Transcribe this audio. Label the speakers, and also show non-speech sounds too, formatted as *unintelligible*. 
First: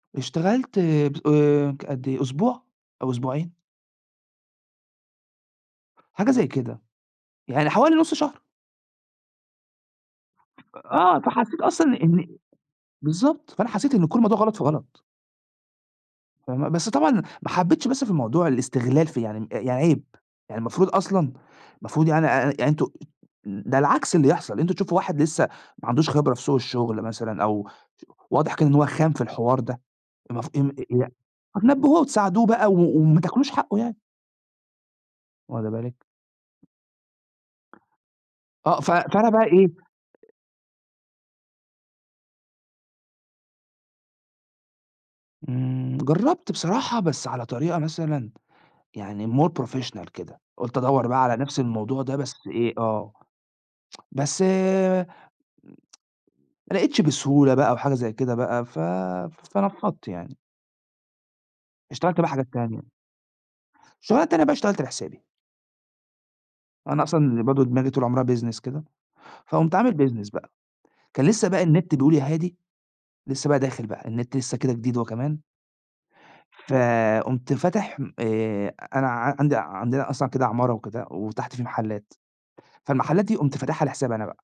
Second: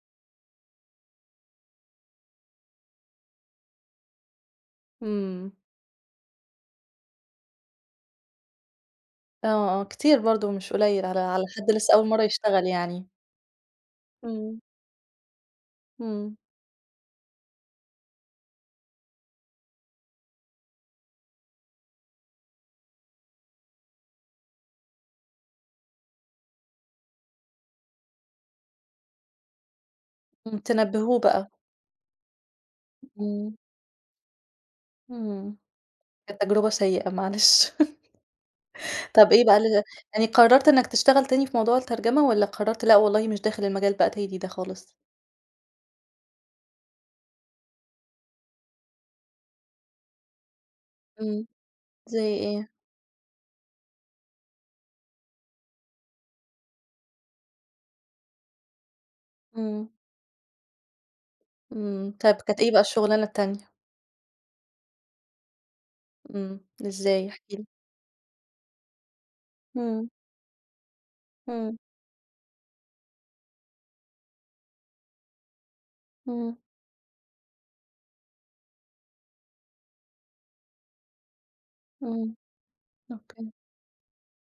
Speaker 1: اشتغلت ب آآ، ك قد أسبوع أو أسبوعين.
Speaker 2: إمم.
Speaker 1: حاجة زي كده، يعني حوالي نص شهر.
Speaker 2: آه، آه، كتير برضو مش قليل على
Speaker 1: آه،
Speaker 2: على
Speaker 1: فحسيت
Speaker 2: حد
Speaker 1: أصلًا
Speaker 2: لسه
Speaker 1: إني
Speaker 2: أول مرّة
Speaker 1: إني
Speaker 2: يشتغل يعني.
Speaker 1: بالضبط، فأنا حسيت إن كل الموضوع غلط
Speaker 2: إمم.
Speaker 1: في غلط.
Speaker 2: إمم.
Speaker 1: فاهمة، بس طبعًا ما حبيتش بس في الموضوع الاستغلال في يعني م يعني عيب، يعني المفروض أصلًا المفروض يعني أ أ يعني أنتم ده العكس اللي يحصل، أنتم تشوفوا واحد لسه ما عندوش خبرة في سوق الشغل مثلًا أو واضح كان إن هو خام في الحوار ده، المف
Speaker 2: امم، تنبهوه بقى.
Speaker 1: *unintelligible* تنبهوه وتساعدوه بقى و وما تاكلوش
Speaker 2: إمم
Speaker 1: حقه يعني.
Speaker 2: إمم،
Speaker 1: واخده بالِك؟
Speaker 2: كانت تجربة سيئة معلش. *chuckles*
Speaker 1: آه، ف فأنا
Speaker 2: طب
Speaker 1: بقى
Speaker 2: إيه بقى
Speaker 1: إيه.
Speaker 2: ال يعني قررت إنك تشتغل تاني في موضوع الترجمة والَّا قررت، لأ والله مش داخل المجال بقى تاني ده خالص؟
Speaker 1: إمم جربت بصراحة، بس على طريقة مثلًا يعني More professional كده، قُلت أدوّر بقى على
Speaker 2: إمم،
Speaker 1: نفس الموضوع ده
Speaker 2: زي
Speaker 1: بس
Speaker 2: إيه؟
Speaker 1: إيه، آه *tsk* بس *tsk* ما لقيتش بسهولة بقى وحاجة زي كده بقى، ف
Speaker 2: إمم.
Speaker 1: فنفّضت يعني.
Speaker 2: إمم،
Speaker 1: اشتغلت بقى
Speaker 2: طيب
Speaker 1: حاجات
Speaker 2: كانت إيه بقى
Speaker 1: تانية.
Speaker 2: الشغلانة التانية؟
Speaker 1: اشتغلت أنا بقى اشتغلت لحسابي.
Speaker 2: إمم،
Speaker 1: أنا
Speaker 2: إزاي؟ إحكِ
Speaker 1: أصلًا برضه
Speaker 2: لي.
Speaker 1: دماغي طول عمرها Business كده، فقمت عامل
Speaker 2: إمم.
Speaker 1: Business بقى، كان لسه بقى
Speaker 2: إمم.
Speaker 1: النت بيقول يا هادي، لسه بقى داخل بقى، النت لسه كده جديد هو كمان.
Speaker 2: إمم.
Speaker 1: فقُمت فاتح م آآ، أنا ع عندي عندنا أصلًا كده عمارة وكده وتحت في محلات،
Speaker 2: إمم
Speaker 1: فالمحلات دي
Speaker 2: أوكي.
Speaker 1: قمت فاتحها لحسابي أنا بقى.